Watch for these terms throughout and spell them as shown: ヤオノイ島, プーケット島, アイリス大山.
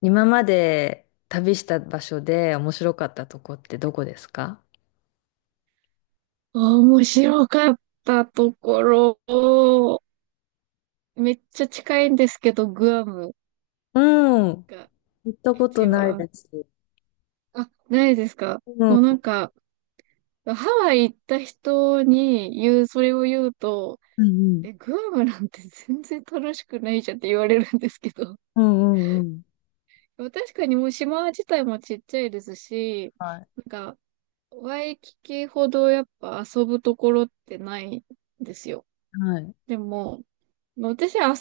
今まで旅した場所で面白かったとこってどこですか？面白かったところ、めっちゃ近いんですけど、グアムうん。が行ったこと一ない番。です。あ、ないですか。うもうん。なんか、ハワイ行った人に言う、それを言うと、うんうん。え、グアムなんて全然楽しくないじゃんって言われるんですけど。うんうんうん。まあ確かにもう島自体もちっちゃいですし、はい。なんか、ワイキキほどやっぱ遊ぶところってないんですよ。はい。でも、まあ私、遊ぶ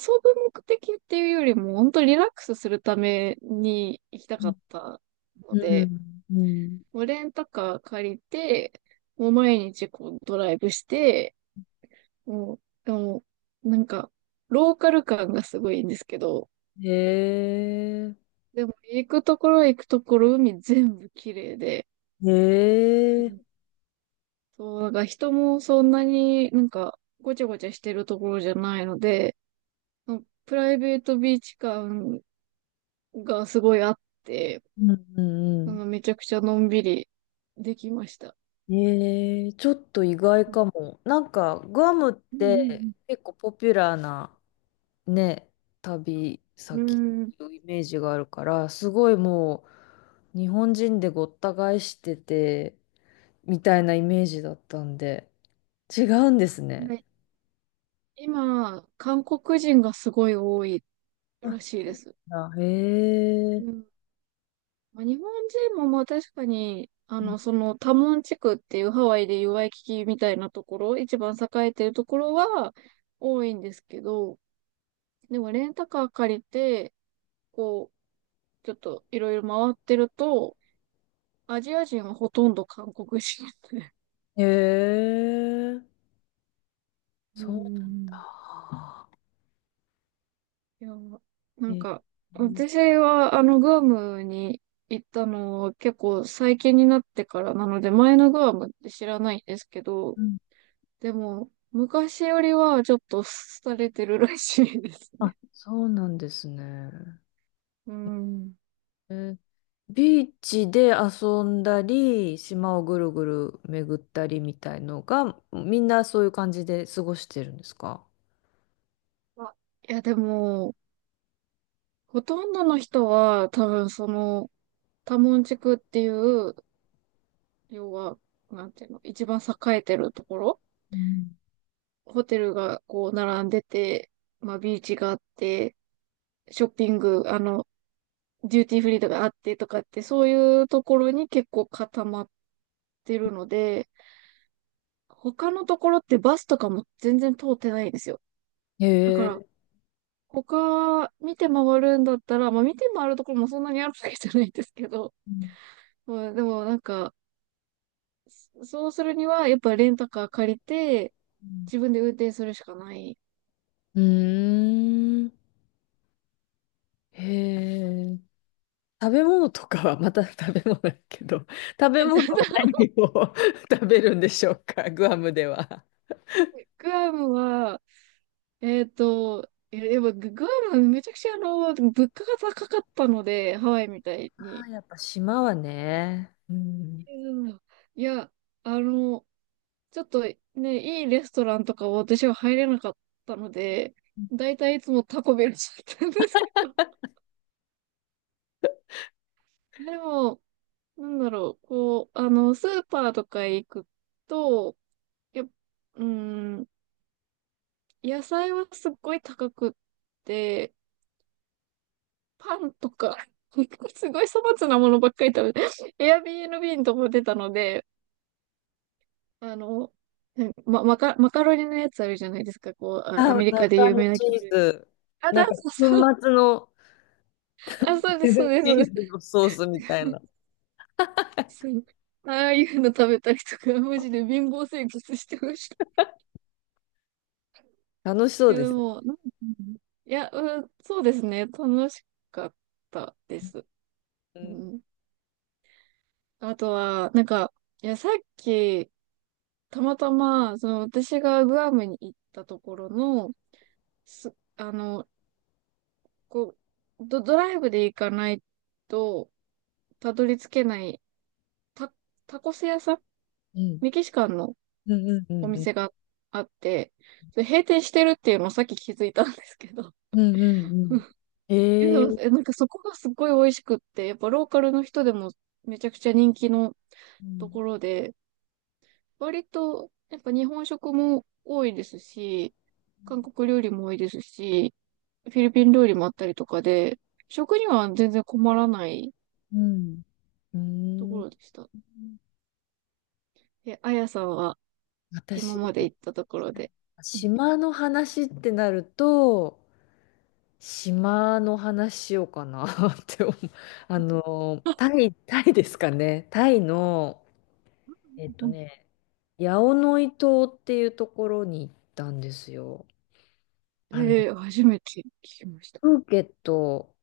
目的っていうよりも、本当リラックスするために行きたかうったので、ん。うん。もうレンタカー借りて、もう毎日こうドライブして、もう、でも、なんか、ローカル感がすごいんですけど、へえ。でも行くところ行くところ海全部綺麗で、へうえ。ん、そう、なんか人もそんなになんかごちゃごちゃしてるところじゃないので、うん、プライベートビーチ感がすごいあって、うんうんそうのめちゃくちゃのんびりできました。ん。へえ。ちょっと意外うんかも。なんか、グアムっうてん結構ポピュラーなね、旅う先ん。うん。のイメージがあるから、すごいもう、日本人でごった返してて、みたいなイメージだったんで、違うんですね。はい、今、韓国人がすごい多いあ、らしいそでうす。なんだ。へうえ。ん。まあ、日本人もまあ確かに、そのタモン地区っていうハワイでいうワイキキみたいなところ、一番栄えてるところは多いんですけど、でもレンタカー借りて、こう、ちょっといろいろ回ってると、アジア人はほとんど韓国人で。へえ。うんうそうなんん、だ。いや、なんえ、か、私は、グアムに行ったのは結構最近になってからなので、前のグアムって知らないんですけど、うん、でも、昔よりはちょっと廃れてるらしいですあ、ね。そうなんですね。うえん。えー、ビーチで遊んだり、島をぐるぐる巡ったりみたいのが、みんなそういう感じで過ごしてるんですか？まあ、いや、でも、ほとんどの人は多分その、タモン地区っていう、要は、なんていうの、一番栄えてるところ、うん、ホテルがこう並んでて、まあ、ビーチがあって、ショッピング、デューティーフリーとかあってとかって、そういうところに結構固まってるので、他のところってバスとかも全然通ってないんですよ。へだから、え。他見て回るんだったら、まあ見て回るところもそんなにあるわけじゃないんですけど、うん、まあでもなんか、そうするにはやっぱレンタカー借りて、自分で運転するしかない。うーん。へえ。食べ物とかは、また食べ物だけど、食べ物は 何を 食べるんでしょうか、グアムでは。グアムは、いや、やっぱグアムめちゃくちゃ物価が高かったので、ハワイみたいあに。ー、やっぱ島はね。うん。うん、いや、あの、ちょっとね、いいレストランとかは私は入れなかったので、だいたいいつもタコベルだったんですけど、でも、なんだろう、こう、スーパーとか行くと、やっ、うん、野菜はすっごい高くって、パンとか、すごい粗末なものばっかり食べて、Airbnb とも出たので、あの、マカロニのやつあるじゃないですか、こう、あ、アメリカで中有の名なチ黄ー色い。ズ。なんか、粉そうそう。末のあ、そうでデす、ザそンうです、チそうでーズす。のソースみたいな。そう。ああいうの食べたりとか、マジで貧乏生活してました。楽しそいうや、でです。も、いや、うん、そうですね。楽しかったです。ううん。ん。あとは、なんか、いや、さっき、たまたま、その、私がグアムに行ったところの、す、あの、こドライブで行かないと、たどり着けない、タ、タコス屋さん、うん。メキシカンのうんうんうおんうん。店があって、それ閉店してるっていうのをさっき気づいたんですけど、うんうんうん。え、でえも、え、え、なんかそこがすごい美味しくって、やっぱローカルの人でもめちゃくちゃ人気のうとん。ころで、割とやっぱ日本食も多いですし、韓国料理も多いですし、フィリピン料理もあったりとかで、食には全然困らないうん。うとーころん。でした。え、あやさんは今まで私、行ったところで。うん島の話ってなると、島の話しようかな って思う。あの、タイですかね。タイの、えっとうん、ね、ヤオノイ島っていうところに行ったんですよ。あの、えー、初めて聞きました。プーケット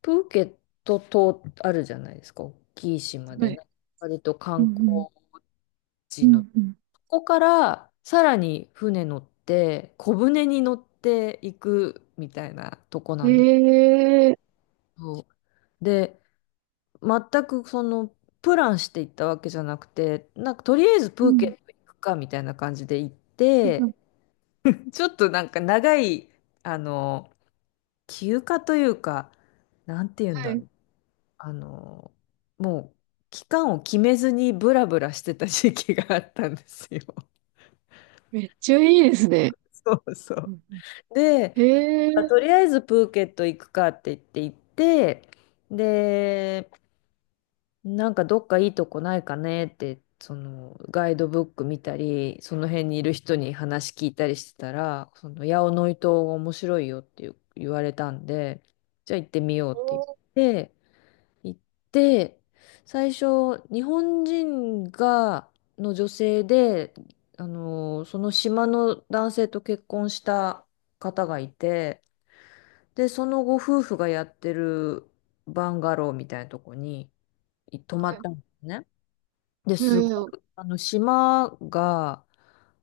プーケット島あるじゃないですか。大きい島で、はい。な割とう観ん光うんう地の、んうん。ここからさらに船乗って、小船に乗っていくみたいなとこなんですええ、けど。で、全くその、プランしていったわけじゃなくて、なんかとりあえずうプーん。ケット行くかみたいな感じで行っうん、て、ちょっとなんか長い、あの、休暇というか、なんて言うんはだろい。う。あの、もう期間を決めずにブラブラしてた時期があったんですよ。めっちゃいいですね。そうそうう。んうん、で、ええ、あ、とりあえずプーケット行くかって言って行って、で、なんかどっかいいとこないかねって、そのガイドブック見たり、その辺にいる人に話聞いたりしてたら、その八尾のイ島が面白いよっていう言われたんで、じゃあ行ってみようってお言って、行って、最初、日本人が、の女性で、あの、その島の男性と結婚した方がいて、で、そのご夫婦がやってるバンガローみたいなとこに泊まっーい。たんですね。で、えすごー、く、あの、島が、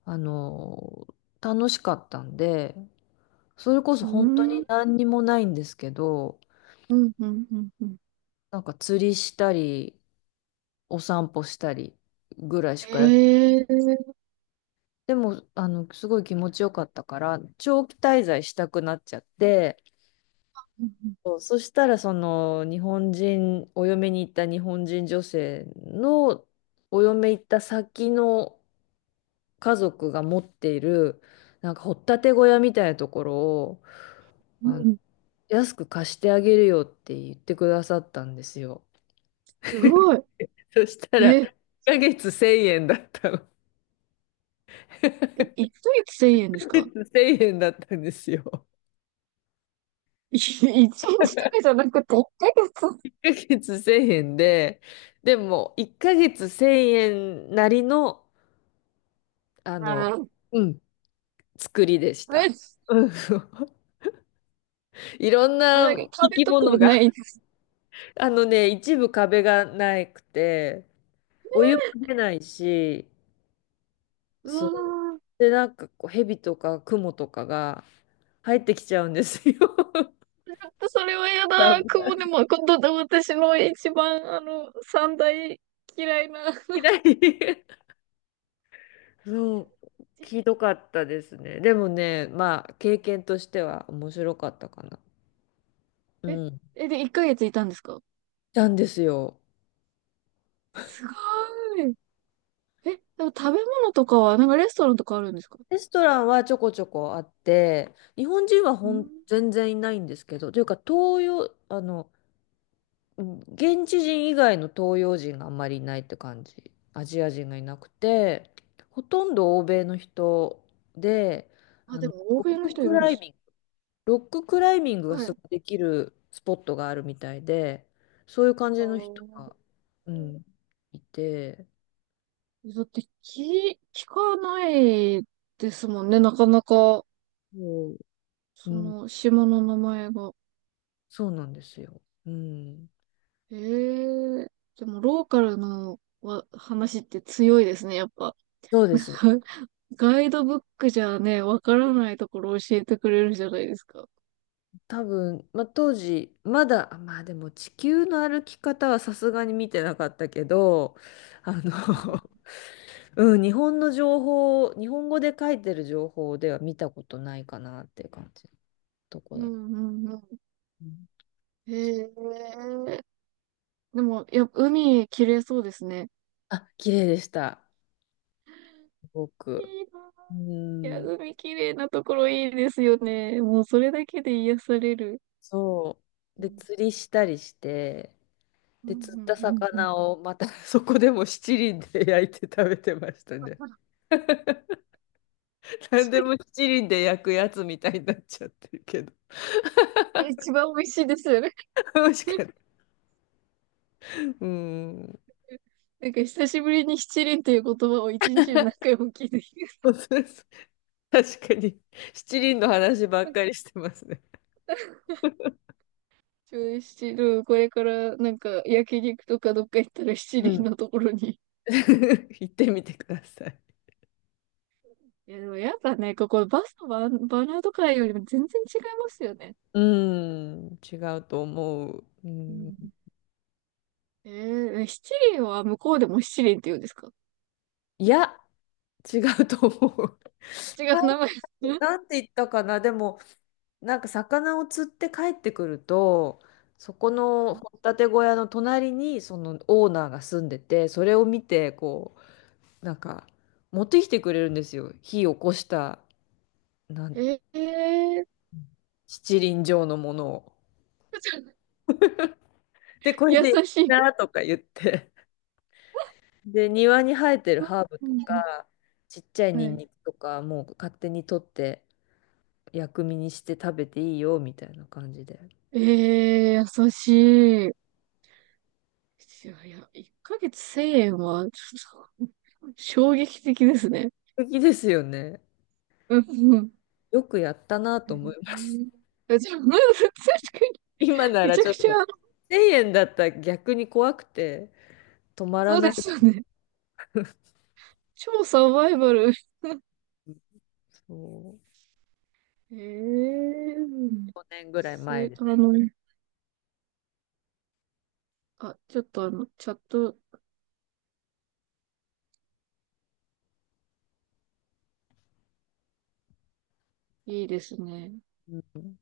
あの、楽しかったんで、それこそう本当ん、うにん、何にもないんですけど、うん、うん、うん。なんか釣りしたり、お散歩したりぐらいしかや、ええ、でも、あの、すごい気持ちよかったから、長期滞在したくなっちゃって、うんそう、そしたら、その、日本人、お嫁に行った日本人女性の、お嫁行った先の家族が持っている、なんか、掘っ立て小屋みたいなところを、うあんの、うん、安く貸してあげるよって言ってくださったんですよ。すごい。そしたえら、1ー、ヶ月1000円だったの。え、1ヶ月1000ですか。月1000円だったんですよ。い 一日とかじゃなくて1ヶ月。1ヶ月1000円で、でも1ヶ月1000円なりの、あの、あうん、作りでしー、え、た。うん、いろんあ、ななんか生壁きとか物ないが、です。あのね、一部壁がなくて、お湯も出ないし、うそう。わー、で、なんかこう、蛇とかクモとかが入ってきちゃうんですよ。ちょっとそれは嫌だ。危雲でも、今度私の一番、三大嫌いな。ない。そう、ひどかったですね。でもね、まあ、経験としては面白かったかな。うえ、ん。え、で、1ヶ月いたんですか。なんですよ。すごーい。え、でも食べ物とかは、なんかレストランとかあるんですか。レストランはちょこちょこあって、日本人はうほん。ん全然いないんですけど、というか、東洋、あの、うん、現地人以外の東洋人があんまりいないって感じ。アジア人がいなくて、ほとんど欧米の人で、あ、あでの、も欧ロ米ッのク人いクるんでライす。ミングロッククライミングがはすい。ごいできるスポットがあるみたいで、そういう感あじの人ー、が、うん、いて、だって聞、聞かないですもんね、なかなか、そう、うそん、の島の名前が。そうなんですよ。うん、ええ、でもローカルの話って強いですね、やっぱ。そうですね。ガイドブックじゃね、わからないところ教えてくれるじゃないですか。多分、まあ、当時、まだ、あ、まあでも地球の歩き方はさすがに見てなかったけど、あうの、ん うん、日本の情報、日本語で書いてる情報では見たことないかなっていう感じのとこうんだ。うんうん、うん、へえ。でも、やっぱ海綺麗そうですね。あ、綺麗でした。すごいいく。なうあ。いや、ん、海綺麗なところいいですよね。もうそれだけで癒される。そう。うで、ん、釣りしたりして、うん、で、釣ったうん、うん。魚をまた そこでも七輪で焼いて食べてましたね。何でも 七輪で焼くやつみたいになっちゃってるけど。一番美味しいですよね。美味しかった。うん。なんか久しぶりに七輪っていう言葉を一日に何 回も聞いてきましそうそうそう、確かに、七輪の話ばった。かりしてますね。ちょう七輪、これからなんか焼肉とかどっか行ったら七う輪ん。のところに。行ってみてください。いや、でもやっぱね、ここバスのバ、バナーとかよりも全然違いますよね。うん、違うと思う。ううん、ん、えー、え、七輪は向こうでも七輪って言うんですか。違いや、違うと思う。うちが 名前。うん、なんて言ったかな、でも、なんか魚を釣って帰ってくると、そこはの掘ったて小屋の隣にそのオーナーが住んでて、それを見て、こう、なんか持ってきてくれるんですよ。火起こした、ない、ん、えー、七輪状のものを。で、これ優でいいしい。なとか言って。で、庭に生えてるハーブうとん、か、ちっちゃいはニンい、ニクとか、もう勝手に取って薬味にして食べていいよみたいな感じで。えー、優しい。いやいや、1ヶ月千円は、ちょっと、衝撃的ですね。素敵ですよね。うん。よくやったなうと思います。ん、え、じゃあ、うん、確か今に、なめらちゃちょくっちゃ、と、1000円だったら逆に怖くて、止まらそうなでい。すよね。超サバイバル。そう、ええー、年ぐらいそ前れ、です。あ、ちょっとあの、チャットいいですね。うん、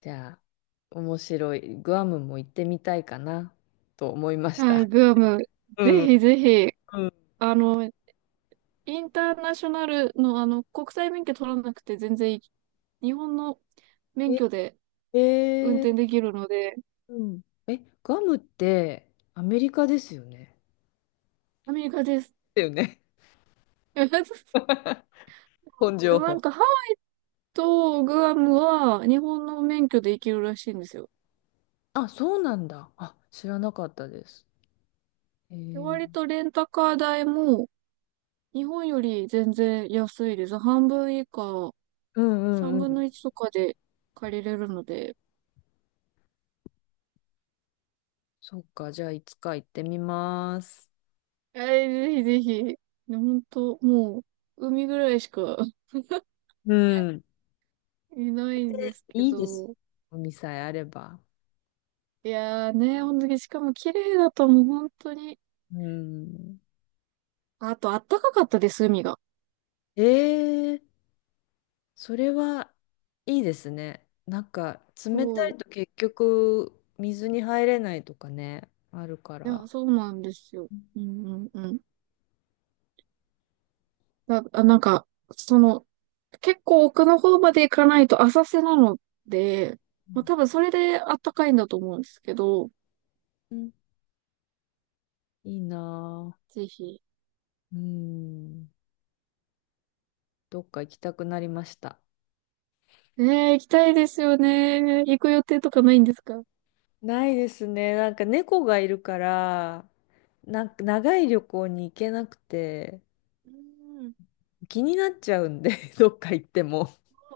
じゃあ、面白い。グアムも行ってみたいかな、と思いましはい、た。グアム。うぜん。ひぜひ、うん、あの、インターナショナルの、国際免許取らなくて全然いい、日本の免え、許で運え転ー、できるので、うん。え、グアムってアメリカですよね。アメリカです。だよね。そう、本で情もなん報。か、ハワイとグアムは日本の免許で行けるらしいんですよ。あ、そうなんだ。あ、知らなかったです。えで、ー、割とレンタカー代も日本より全然安いです。半分以下、うん、3うんう分ん。の1とかで借りれるので、そっか、じゃあいつか行ってみます。えー、ぜひぜひ。ね、当もう、海ぐらいしか うん。いないんですけいいです。ど。海さえあれば。いやーね、ほんとに、しかも綺麗だともう本当に。うん。あと、あったかかったです、海が。ええ、それはいいですね。なんか冷たそいう。と結局水に入れないとかね、あるかいや、ら。そうなんですよ。ううんうんうん。なんか、その、結構奥の方まで行かないと浅瀬なので、まあ多分んそれであったかいんだと思うんですけど、うん、いいなぜひ。ぁ。うん。どっか行きたくなりました。ねえ、行きたいですよね。行く予定とかないんですか。ないですね。なんか猫がいるから、なんか長い旅行に行けなくて、うん気になっちゃうんで、どっか行っても。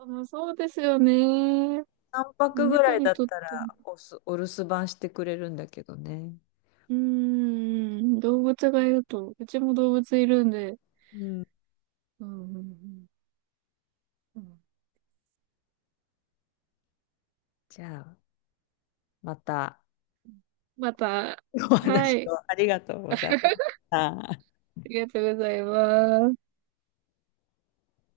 うん、そうですよね。3泊ぐら猫いにだっとったても。らおす、お留守番してくれるんだけどね。うーん、動物がいると、うちも動物いるんで。うん。うん、うん、うん。じゃあ、また、うん、また、おは話い、あをありがとうございました。りがとうございます。